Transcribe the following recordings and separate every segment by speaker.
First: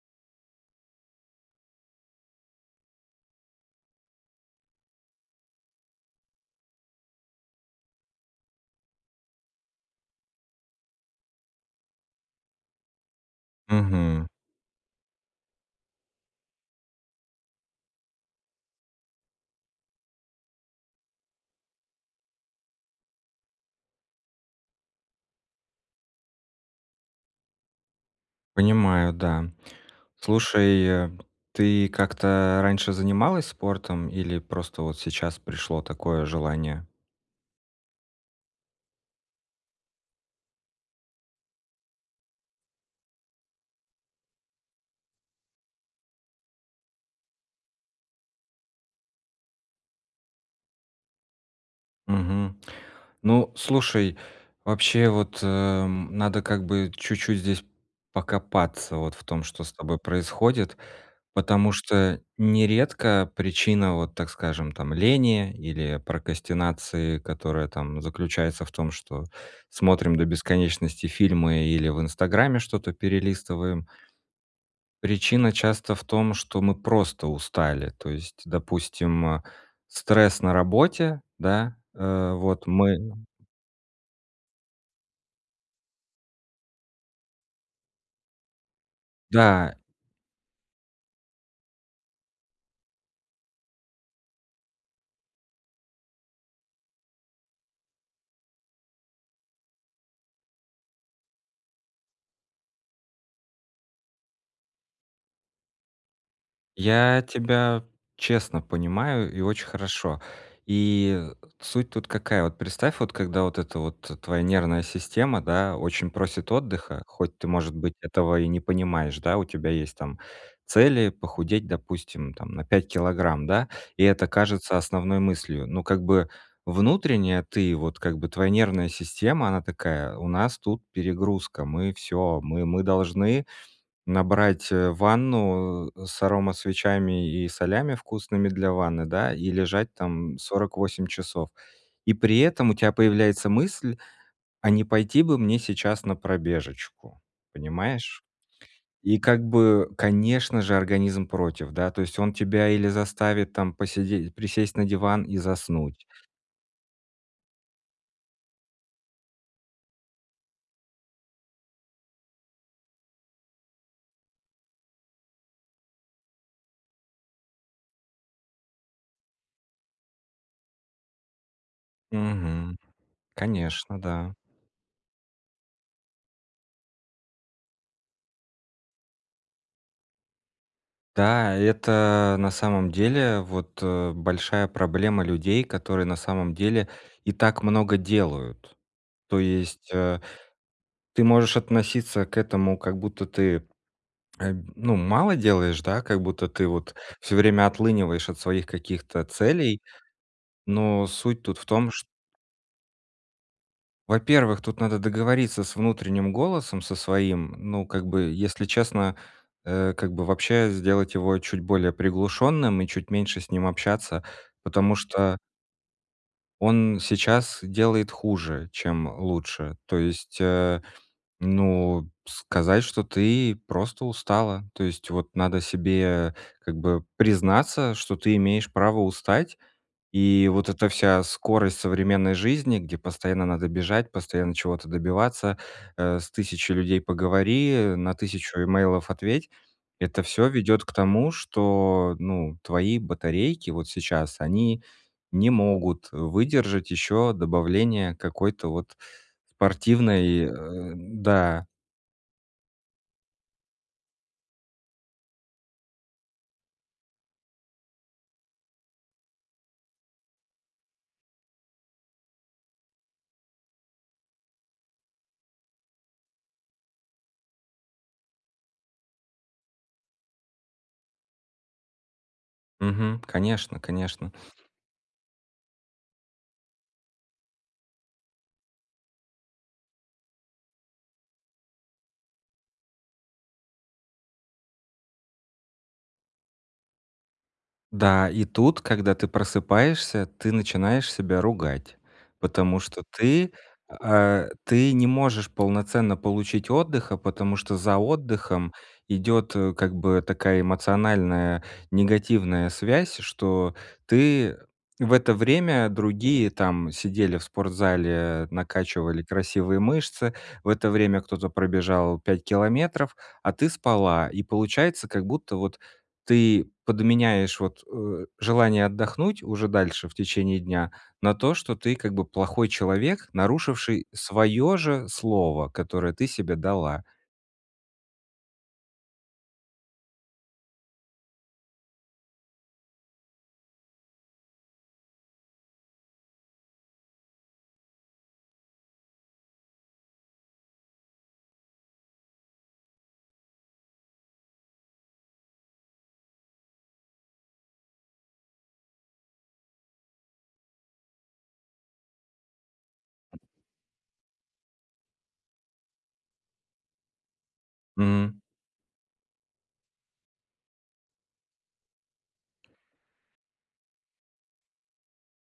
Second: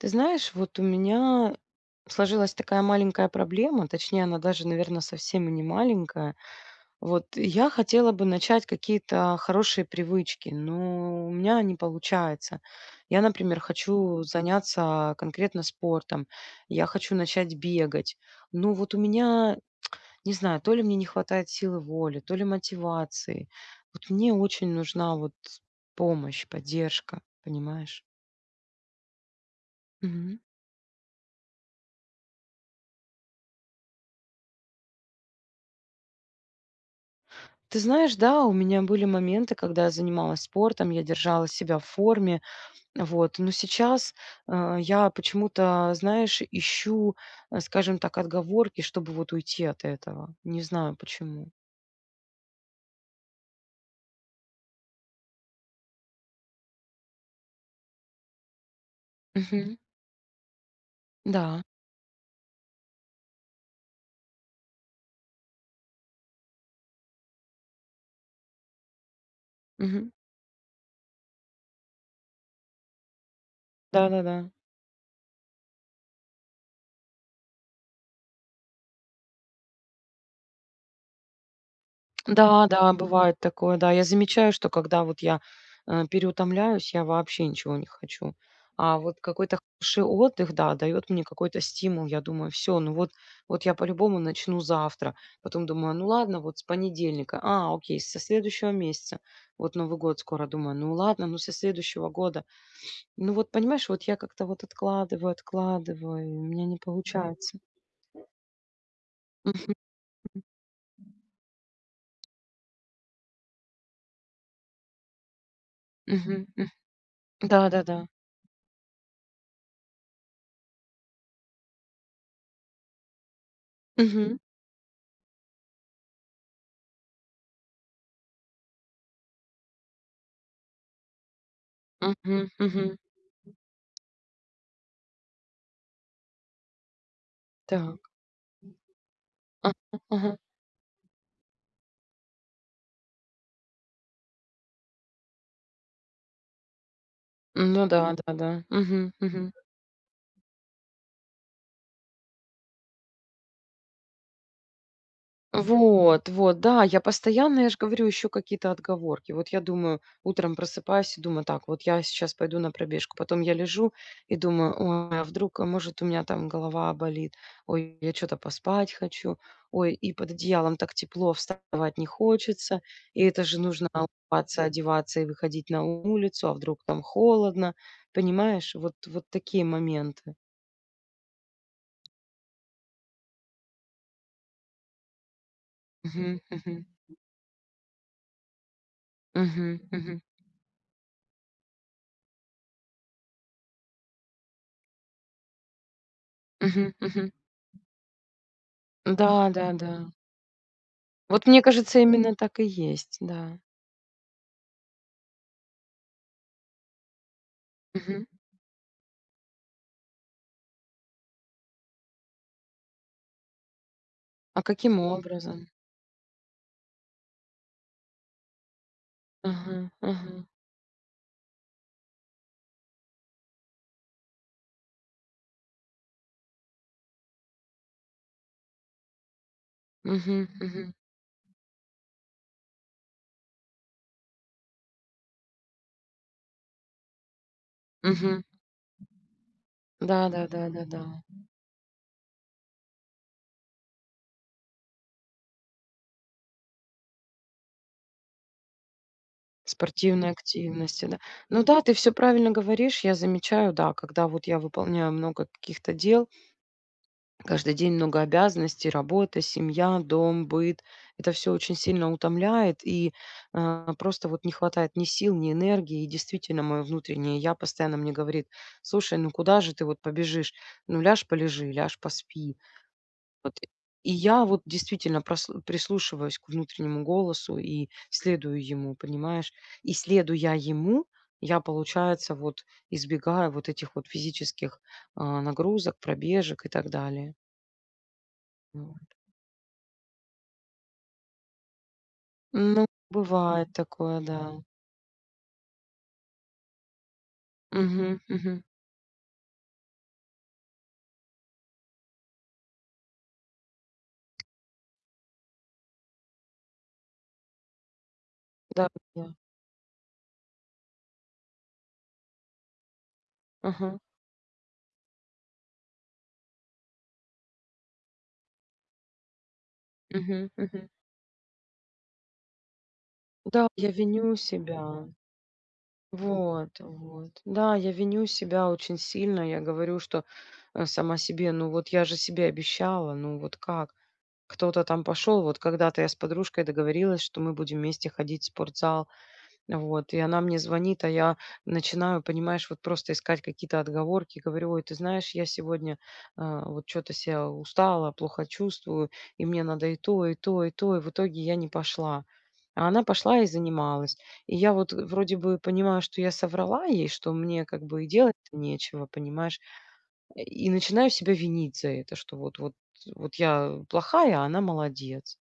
Speaker 1: Ты знаешь, вот у меня сложилась такая маленькая проблема. Точнее, она даже, наверно, совсем не маленькая, вот. Я хотела бы начать какие-то хорошие привычки, но у меня не получается. Я, например, хочу
Speaker 2: Мгм.
Speaker 1: заняться конкретно спортом, я хочу начать бегать, но вот у меня не знаю, то ли мне не хватает силы воли, то ли мотивации, вот мне очень нужна вот помощь, поддержка, понимаешь?
Speaker 2: Понимаю, да.
Speaker 1: Мгм.
Speaker 2: Слушай, ты как-то раньше занималась спортом, или просто вот сейчас пришло такое желание?
Speaker 1: Ты знаешь, да, у меня были моменты, когда я занималась спортом, я держала себя в форме. Вот, но сейчас, э-э, я почему-то, знаешь, ищу, э, скажем так, отговорки, чтобы вот уйти от этого. Не знаю почему.
Speaker 2: Мгм. Ну, слушай, вообще вот, э, надо как бы чуть-чуть здесь покопаться вот в том, что с
Speaker 1: Мгм.
Speaker 2: тобой происходит,
Speaker 1: Да.
Speaker 2: потому что нередко причина вот, так скажем, там лени или прокрастинации, которая там заключается в том, что
Speaker 1: Мгм.
Speaker 2: смотрим до бесконечности фильмы или в "Инстаграме" что-то перелистываем
Speaker 1: Да-да-да.
Speaker 2: причина часто в том, что мы просто устали, то есть, допустим, э, стресс на работе, да, э, вот,
Speaker 1: Да, да
Speaker 2: мы
Speaker 1: бывает такое, да, я замечаю, что когда вот я, э, переутомляюсь, я вообще ничего не хочу, а вот какой-то
Speaker 2: Да.
Speaker 1: хороший отдых, да, дает мне какой-то стимул. Я думаю, всё, ну, вот вот я по любому начну завтра, потом думаю, ну, ладно, вот с понедельника, а-а, окей со следующего месяца. Вот Новый год скоро, думаю, ну ладно, ну со следующего года. Ну вот понимаешь, вот я как-то вот откладываю, откладываю, и у меня не
Speaker 2: Я
Speaker 1: получается.
Speaker 2: тебя честно понимаю, и очень
Speaker 1: Мгм.
Speaker 2: хорошо. И суть тут какая? Вот представь, вот когда вот эта вот твоя нервная система, да, очень
Speaker 1: Мгм,
Speaker 2: просит
Speaker 1: м
Speaker 2: отдыха, хоть ты
Speaker 1: Да,
Speaker 2: может
Speaker 1: да,
Speaker 2: быть
Speaker 1: да.
Speaker 2: этого и не понимаешь, да. У тебя есть, там, цели похудеть, допустим, там на 5 килограмм, да, и это
Speaker 1: Мгм.
Speaker 2: кажется основной мыслью. Ну, как бы внутренне ты вот как бы, твоя нервная система, она такая: "У нас тут перегрузка, мы всё,
Speaker 1: Мгм,
Speaker 2: мы мы
Speaker 1: мгм.
Speaker 2: должны набрать, э, ванну с аромасвечами и солями
Speaker 1: Так.
Speaker 2: вкусными для ванны, да, и
Speaker 1: Мг
Speaker 2: лежать
Speaker 1: мгм.
Speaker 2: там 48 часов",- и при этом у тебя появляется мысль: "А не пойти бы мне сейчас на пробежечку?"
Speaker 1: Ну да,
Speaker 2: Понимаешь?
Speaker 1: да-да. Мгм,
Speaker 2: И как
Speaker 1: мгм.
Speaker 2: бы, конечно же, организм против, да, то есть он тебя или заставит там посиде присесть на диван и заснуть.
Speaker 1: Вот, вот, да, я постоянно, я ж говорю, ищу какие-то отговорки. Вот я думаю, утром просыпаюсь и думаю так: "Вот я сейчас пойду на пробежку". Потом я лежу и думаю: "Ой, а вдруг, может, у меня там голова болит, ой, я чё-то поспать хочу, ой, и под одеялом так тепло, вставать не
Speaker 2: Мгм.
Speaker 1: хочется, и это же нужно
Speaker 2: Конечно, да.
Speaker 1: обуваться, одеваться и выходить на улицу, а вдруг там холодно". Понимаешь, вот вот такие моменты.
Speaker 2: Да, и это на самом деле, вот, э, большая проблема людей, которые на
Speaker 1: Мгм,
Speaker 2: самом
Speaker 1: мгм.
Speaker 2: деле и так много делают. То
Speaker 1: Мгм,
Speaker 2: есть,
Speaker 1: мгм.
Speaker 2: э, ты можешь относиться к этому, как будто ты, э, ну, мало делаешь, да, как будто ты вот
Speaker 1: Мгм, мгм.
Speaker 2: всё время отлыниваешь от своих каких-то
Speaker 1: Да, да,
Speaker 2: целей,
Speaker 1: да.
Speaker 2: но суть
Speaker 1: Вот
Speaker 2: тут
Speaker 1: мне
Speaker 2: в том,
Speaker 1: кажется,
Speaker 2: чт
Speaker 1: именно так и есть, да.
Speaker 2: Во-первых, тут надо договориться с внутренним голосом со своим. Ну, как
Speaker 1: Мгм.
Speaker 2: бы, если честно, э, как бы вообще сделать его чуть более приглушенным и чуть меньше с ним общаться,
Speaker 1: А
Speaker 2: потому
Speaker 1: каким
Speaker 2: что
Speaker 1: образом?
Speaker 2: он сейчас делает хуже, чем лучше.
Speaker 1: Ага,
Speaker 2: То есть,
Speaker 1: ага.
Speaker 2: э, ну, сказать, что ты просто устала, то есть вот надо себе как бы признаться, что ты имеешь право устать.
Speaker 1: Мгм,
Speaker 2: И вот эта
Speaker 1: мгм.
Speaker 2: вся скорость современной жизни, где постоянно надо бежать, постоянно чего-то добиваться, э, с 1000 людей поговори, на
Speaker 1: Мгм.
Speaker 2: 1000 имейлов ответь,- это
Speaker 1: Да, да
Speaker 2: всё
Speaker 1: да да
Speaker 2: ведёт к
Speaker 1: да.
Speaker 2: тому, что, ну, твои батарейки вот сейчас, они не могут, э, выдержать еще добавления какой-то вот
Speaker 1: Спортивной
Speaker 2: спортивной, э,
Speaker 1: активности, да. Ну
Speaker 2: да.
Speaker 1: да, ты всё правильно говоришь, я замечаю, да, когда вот я выполняю много каких-то дел каждый день много обязанностей: работа, семья, дом, быт. Это всё очень сильно утомляет и, э, просто вот не хватает ни сил, ни энергии. И действительно, мое внутреннее "я" постоянно мне говорит: "Слушай, ну куда же ты вот побежишь? Ну ляж полежи, ляж поспи".
Speaker 2: Мгм,
Speaker 1: Вот,
Speaker 2: конечно,
Speaker 1: и
Speaker 2: конечно.
Speaker 1: я вот действительно прас прислушиваюсь к внутреннему голосу и следую ему, понимаешь. И следуя ему, я, получается вот, избегаю вот этих вот физических, а, нагрузок, пробежек и так далее.
Speaker 2: Да, и тут,
Speaker 1: Мм.
Speaker 2: когда ты просыпаешься, ты начинаешь себя ругать, потому
Speaker 1: Мм,
Speaker 2: что ты,
Speaker 1: бывает такое,
Speaker 2: а,
Speaker 1: да.
Speaker 2: ты не можешь полноценно получить отдыха, потому что за
Speaker 1: Мгм, мгм.
Speaker 2: отдыхом идет, э, как бы такая эмоциональная негативная связь, что ты— в это время другие там сидели в спортзале, накачивали
Speaker 1: Да-да.
Speaker 2: красивые мышцы, в это время кто-то пробежал 5 километров, а ты
Speaker 1: Ага.
Speaker 2: спала, и получается как будто вот ты подменяешь вот, э, желание отдохнуть уже дальше в
Speaker 1: Мгм,
Speaker 2: течение
Speaker 1: мгм.
Speaker 2: дня на то, что ты как бы плохой человек,
Speaker 1: Да, я
Speaker 2: нарушивший
Speaker 1: виню
Speaker 2: свое
Speaker 1: себя.
Speaker 2: же слово, которое ты себе
Speaker 1: Вот,
Speaker 2: дала.
Speaker 1: вот. Да, я виню себя очень сильно, я говорю, что, э, сама себе: "Ну вот я же себе обещала, ну вот как?" Кто-то там пошел, вот когда-то я с подружкой договорилась, что мы будем вместе ходить в спортзал, вот. И она мне звонит, а я начинаю, понимаешь, вот просто искать какие-то отговорки, говорю: "Ой, ты знаешь, я сегодня, а, вот чё-то ся устала, плохо чувствую, и мне надо и то, и то, и то". И в итоге я не пошла, а она пошла и занималась. И я вот вроде бы понимаю, что я соврала ей, что мне как бы и
Speaker 2: Мм.
Speaker 1: делать-то нечего, понимаешь, и начинаю себя винить за это, что вот вот, э, вот я плохая, а она молодец.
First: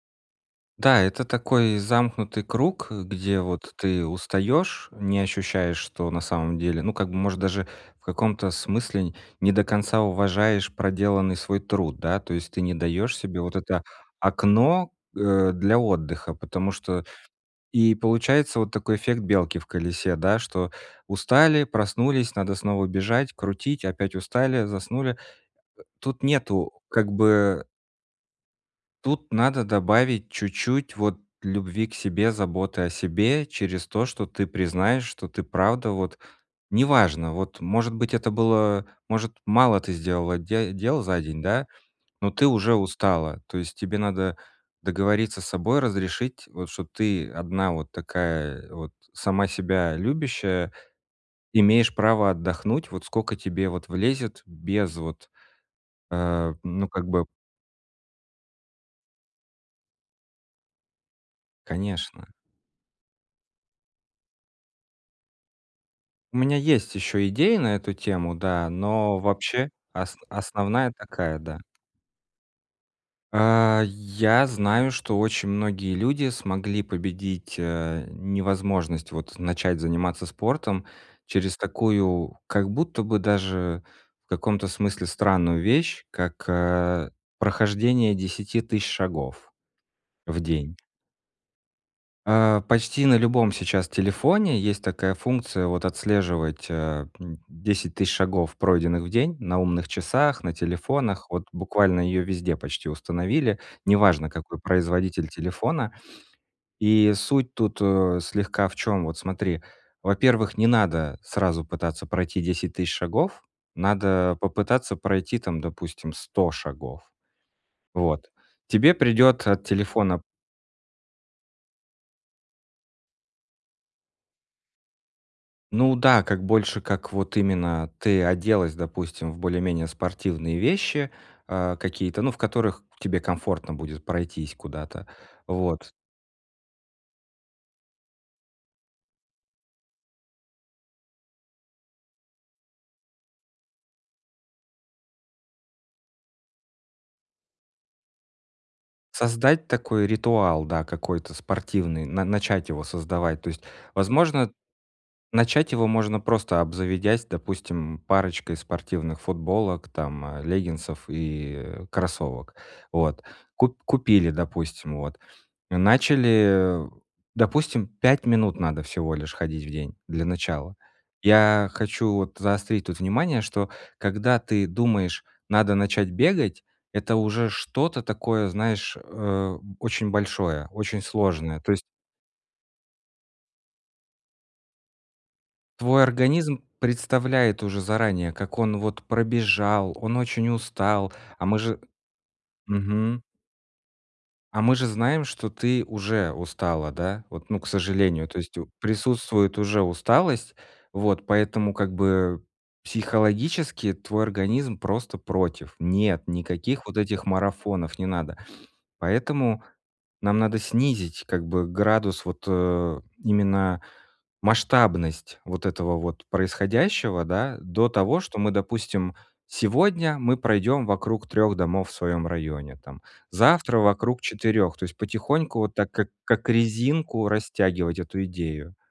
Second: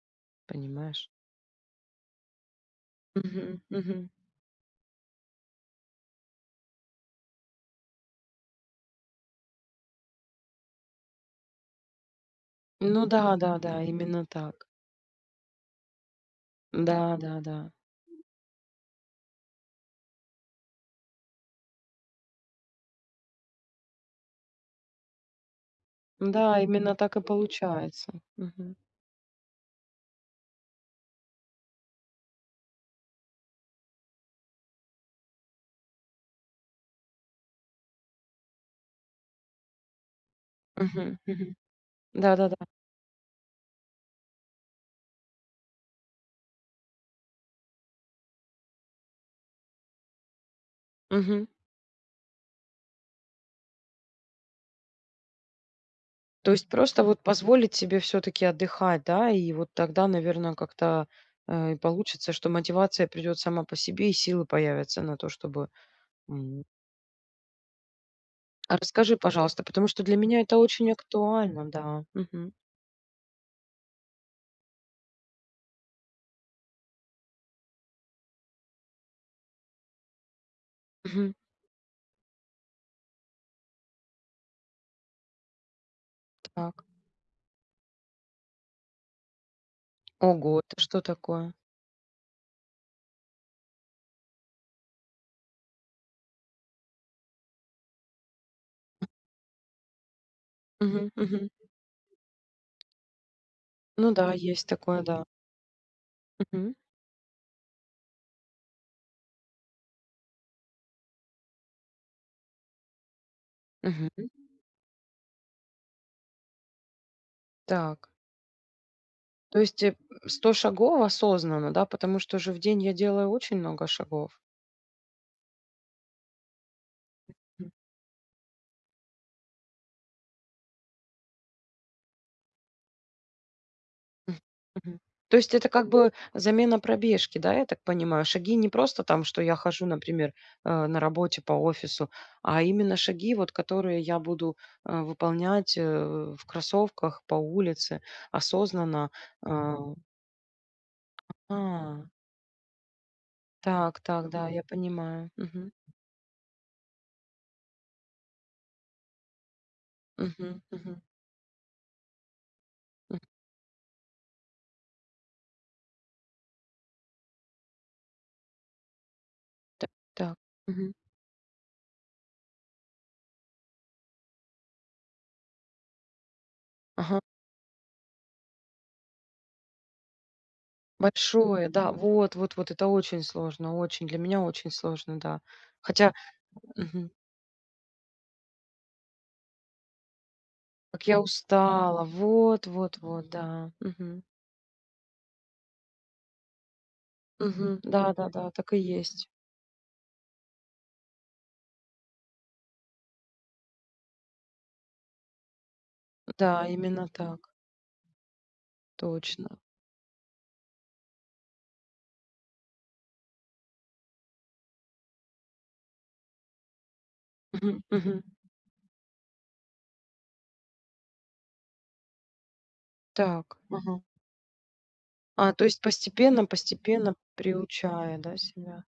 Speaker 2: Да,
Speaker 1: Понимаешь?
Speaker 2: это такой замкнутый круг, где
Speaker 1: Мгм,
Speaker 2: вот ты
Speaker 1: мгм.
Speaker 2: устаешь, не ощущаешь, что на самом деле, ну, как бы может даже в каком-то смысле не до конца уважаешь проделанный свой труд, да, то есть ты не
Speaker 1: Ну
Speaker 2: даешь
Speaker 1: да,
Speaker 2: себе вот
Speaker 1: да,
Speaker 2: это
Speaker 1: да, именно так.
Speaker 2: окно, э, для отдыха, потому что
Speaker 1: Да, да, да.
Speaker 2: и получается вот такой эффект белки в колесе, да, что устали, проснулись, надо снова бежать, крутить, опять устали, заснули. Тут
Speaker 1: Да,
Speaker 2: нету
Speaker 1: именно
Speaker 2: как
Speaker 1: так и
Speaker 2: бы
Speaker 1: получается. Мгм.
Speaker 2: тут надо добавить чуть-чуть вот любви к себе, заботы о себе через то, что ты признаешь, что ты правда вот неважно, вот может быть, это было, может, мало ты сделала де дел
Speaker 1: Мгм,
Speaker 2: за день,
Speaker 1: мгм.
Speaker 2: да, но
Speaker 1: Да,
Speaker 2: ты
Speaker 1: да, да.
Speaker 2: уже устала, то есть тебе надо договориться с собой, разрешить вот, что ты одна вот такая вот, сама себя любящая,
Speaker 1: Мгм.
Speaker 2: имеешь право отдохнуть вот сколько тебе вот влезет без вот,
Speaker 1: То
Speaker 2: э,
Speaker 1: есть
Speaker 2: ну,
Speaker 1: просто
Speaker 2: как
Speaker 1: вот
Speaker 2: бы
Speaker 1: позволить себе все-таки отдыхать, да, и вот тогда, наверно, как-то, э, и
Speaker 2: Конечно.
Speaker 1: получится, что мотивация придет сама по себе и силы появятся на то, чтобы,
Speaker 2: У меня
Speaker 1: мм
Speaker 2: есть еще идеи на эту тему, да,
Speaker 1: А расскажи,
Speaker 2: но
Speaker 1: пожалуйста,
Speaker 2: вообще
Speaker 1: потому, что
Speaker 2: ос
Speaker 1: для меня это
Speaker 2: основная
Speaker 1: очень
Speaker 2: такая, да.
Speaker 1: актуально. Да. Мгм.
Speaker 2: А, я знаю, что очень многие люди смогли победить, э, невозможность вот начать заниматься спортом
Speaker 1: Мгм.
Speaker 2: через такую как будто бы даже в каком-то смысле странную вещь, как,
Speaker 1: Так.
Speaker 2: э, прохождение 10 000 шагов в
Speaker 1: Ого,
Speaker 2: день.
Speaker 1: это что такое?
Speaker 2: А, почти на любом сейчас телефоне есть такая функция вот отслеживать, э, 10 000 шагов, пройденных
Speaker 1: М.
Speaker 2: в день, на умных часах, на
Speaker 1: Мгм,
Speaker 2: телефонах. Вот
Speaker 1: мгм.
Speaker 2: буквально ее везде почти установили,
Speaker 1: Ну
Speaker 2: неважно
Speaker 1: да,
Speaker 2: какой
Speaker 1: есть такое. Да.
Speaker 2: производитель телефона.
Speaker 1: Мгм.
Speaker 2: И суть тут, э, слегка в чём. Вот смотри, во-первых, не надо сразу пытаться пройти 10 000 шагов,
Speaker 1: Мгм.
Speaker 2: надо попытаться пройти там, допустим, 100 шагов,
Speaker 1: Так.
Speaker 2: вот. Тебе придет
Speaker 1: То
Speaker 2: от
Speaker 1: есть, э,
Speaker 2: телефона
Speaker 1: м, 100 шагов осознанно, да, потому что же в день я делаю очень много шагов.
Speaker 2: Ну да, как больше как вот именно ты оделась, допустим, в более-менее спортивные вещи, а, какие-то, ну, в которых тебе комфортно будет
Speaker 1: М,
Speaker 2: пройтись
Speaker 1: мгм.
Speaker 2: куда-то,
Speaker 1: То есть это как
Speaker 2: вот.
Speaker 1: бы замена пробежки, да, я так понимаю. Шаги не просто там, что я хожу, например, э, на работе по офису, а именно шаги, вот которые я буду, э, выполнять, э-э, в кроссовках, по улице осознанно?
Speaker 2: Создать
Speaker 1: А-а
Speaker 2: такой ритуал, да, какой-то спортивный,
Speaker 1: А-а.
Speaker 2: на начать его создавать, то есть
Speaker 1: Так, так, да,
Speaker 2: возможно
Speaker 1: я понимаю,
Speaker 2: начать
Speaker 1: мгм.
Speaker 2: его можно просто обзаведясь, допустим, парочкой спортивных футболок, там, э,
Speaker 1: Мгм, мгм.
Speaker 2: леггинсов и, э, кроссовок.
Speaker 1: М
Speaker 2: Вот, куп купили, допустим, вот начали, э, допустим, 5 минут надо всего лишь ходить в
Speaker 1: Т
Speaker 2: день для
Speaker 1: так,
Speaker 2: начала.
Speaker 1: мгм.
Speaker 2: Я хочу вот заострить тут внимание, что когда ты думаешь: "Надо начать бегать"- это
Speaker 1: Ага.
Speaker 2: уже что-то такое, знаешь, э, очень большое, очень сложное,
Speaker 1: Большое,
Speaker 2: то есть
Speaker 1: да, вот, вот вот, это очень сложно, очень для меня, очень сложно, да.
Speaker 2: твой
Speaker 1: Хотя
Speaker 2: организм
Speaker 1: мгм.
Speaker 2: представляет уже заранее как он, вот, пробежал, он очень
Speaker 1: Как
Speaker 2: устал,
Speaker 1: я
Speaker 2: а мы же
Speaker 1: устала, вот, вот,
Speaker 2: мгм.
Speaker 1: вот, да. Мгм.
Speaker 2: А мы же знаем, что ты уже устала, да, вот, ну, к
Speaker 1: Мгм. Да,
Speaker 2: сожалению,
Speaker 1: да,
Speaker 2: то
Speaker 1: да,
Speaker 2: есть у
Speaker 1: так и есть.
Speaker 2: присутствует уже усталость. Вот поэтому как бы психологически твой организм просто против: "Нет,
Speaker 1: Да,
Speaker 2: никаких вот
Speaker 1: именно
Speaker 2: этих
Speaker 1: так.
Speaker 2: марафонов не надо!"
Speaker 1: Точно.
Speaker 2: Поэтому нам надо снизить как бы градус, вот, э, именно масштабность вот этого вот происходящего, да,
Speaker 1: Мгм,
Speaker 2: до того,
Speaker 1: мгм.
Speaker 2: что мы, допустим: "Сегодня мы пройдем вокруг 3 домов в своем районе, там,
Speaker 1: Так,
Speaker 2: завтра
Speaker 1: ага.
Speaker 2: вокруг 4". То есть
Speaker 1: А,
Speaker 2: потихоньку,
Speaker 1: то
Speaker 2: вот
Speaker 1: есть
Speaker 2: так, как
Speaker 1: постепенно,
Speaker 2: как
Speaker 1: постепенно
Speaker 2: резинку, растягивать
Speaker 1: приучая,
Speaker 2: эту
Speaker 1: да,
Speaker 2: идею.
Speaker 1: себя.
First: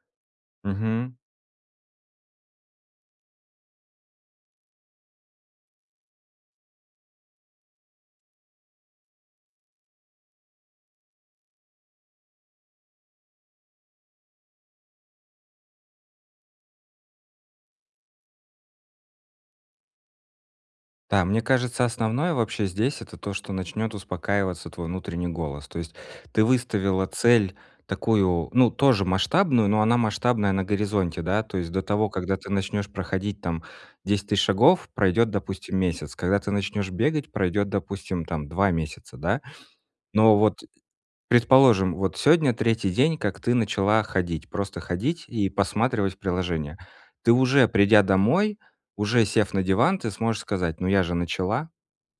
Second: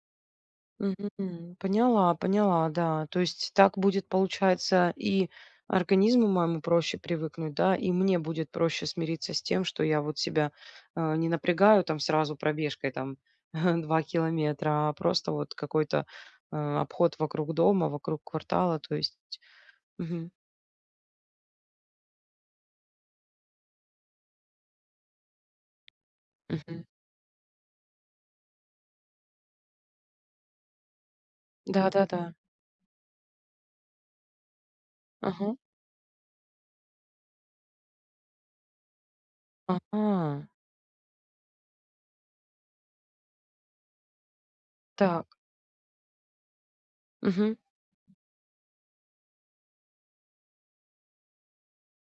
Speaker 1: Мгм,
Speaker 2: Мгм.
Speaker 1: мм, поняла, поняла, да. То есть так будет, получается, и организму моему проще привыкнуть, да, и мне будет проще смириться с тем, что я вот себя, а, не напрягаю там сразу пробежкой там, 2 километра, а просто вот какой-то, э, обход вокруг дома, вокруг квартала, то есть мгм.
Speaker 2: Да, мне кажется, основное вообще здесь- это то, что начнет успокаиваться твой внутренний голос, то есть ты
Speaker 1: Мгм.
Speaker 2: выставила цель такую, ну, тоже масштабную, но она масштабная на горизонте, да, то есть до того,
Speaker 1: Да-да-да.
Speaker 2: когда ты начнешь проходить, там, 10 000 шагов, пройдет,
Speaker 1: Ага.
Speaker 2: допустим, месяц, когда ты начнешь бегать, пройдет, допустим, там, 2 месяца, да. Но
Speaker 1: Ага.
Speaker 2: вот предположим, вот сегодня 3 день, как ты начала ходить, просто ходить
Speaker 1: Так.
Speaker 2: и посматривать в приложение. Ты
Speaker 1: Мгм.
Speaker 2: уже, придя домой, уже сев на диван, ты сможешь сказать: "Ну я же начала!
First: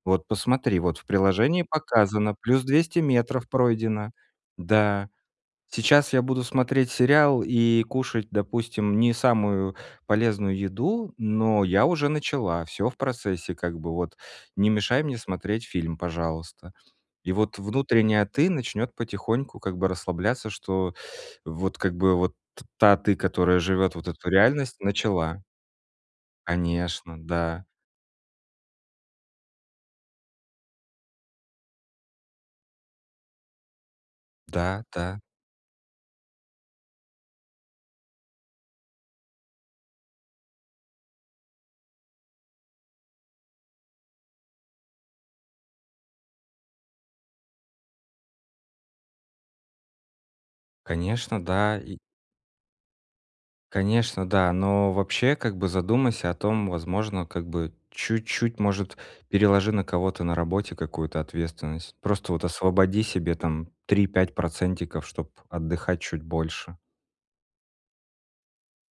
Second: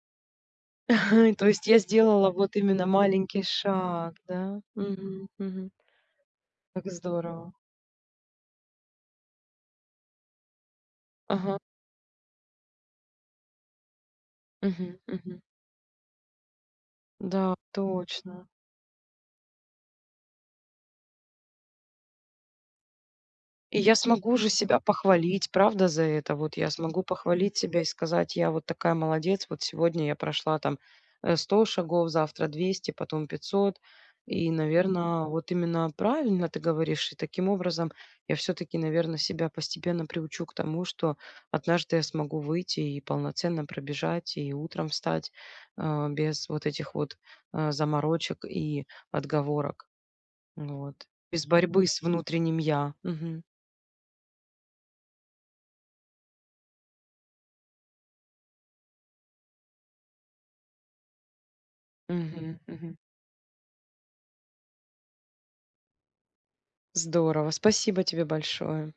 Speaker 2: Вот, посмотри, вот в
Speaker 1: То
Speaker 2: приложении
Speaker 1: есть я сделала
Speaker 2: показано,
Speaker 1: вот
Speaker 2: плюс
Speaker 1: именно
Speaker 2: 200
Speaker 1: маленький
Speaker 2: метров пройдено!
Speaker 1: шаг, да.
Speaker 2: Да.
Speaker 1: Мгм, мгм.
Speaker 2: Сейчас я буду
Speaker 1: Как
Speaker 2: смотреть сериал
Speaker 1: здорово.
Speaker 2: и кушать, допустим, не самую полезную еду,
Speaker 1: Ага.
Speaker 2: но я уже начала, всё в процессе, как бы, вот, не
Speaker 1: Мгм
Speaker 2: мешай мне
Speaker 1: мгм.
Speaker 2: смотреть фильм, пожалуйста". И
Speaker 1: Да,
Speaker 2: вот внутренняя
Speaker 1: точно.
Speaker 2: "ты" начнет потихоньку как бы расслабляться, что вот как бы вот та ты, которая
Speaker 1: И я
Speaker 2: живет вот эту
Speaker 1: смогу же себя
Speaker 2: реальность, начала.
Speaker 1: похвалить, правда, за это, вот, я смогу
Speaker 2: Конечно,
Speaker 1: похвалить
Speaker 2: да.
Speaker 1: себя и сказать: "Я вот такая молодец, вот сегодня я прошла там, э, 100 шагов, завтра- 200, потом- 500", и,
Speaker 2: Да, да.
Speaker 1: наверно, вот именно правильно ты говоришь. И таким образом я всё-таки, наверно, себя постепенно приучу к тому, что однажды я смогу выйти и полноценно пробежать, и утром встать, а, без вот этих вот, а, заморочек и отговорок. Вот.
Speaker 2: Конечно,
Speaker 1: Без
Speaker 2: да,
Speaker 1: борьбы
Speaker 2: и
Speaker 1: с внутренним "я". Мгм.
Speaker 2: Конечно, да. Но вообще как бы задумайся о том, возможно как бы чуть-чуть, может, переложи на кого-то на работе какую-то ответственность. Просто вот
Speaker 1: Мгм, мгм.
Speaker 2: освободи себе там 3-5 процентиков, чтоб отдыхать чуть больше.
Speaker 1: Здорово, спасибо тебе большое.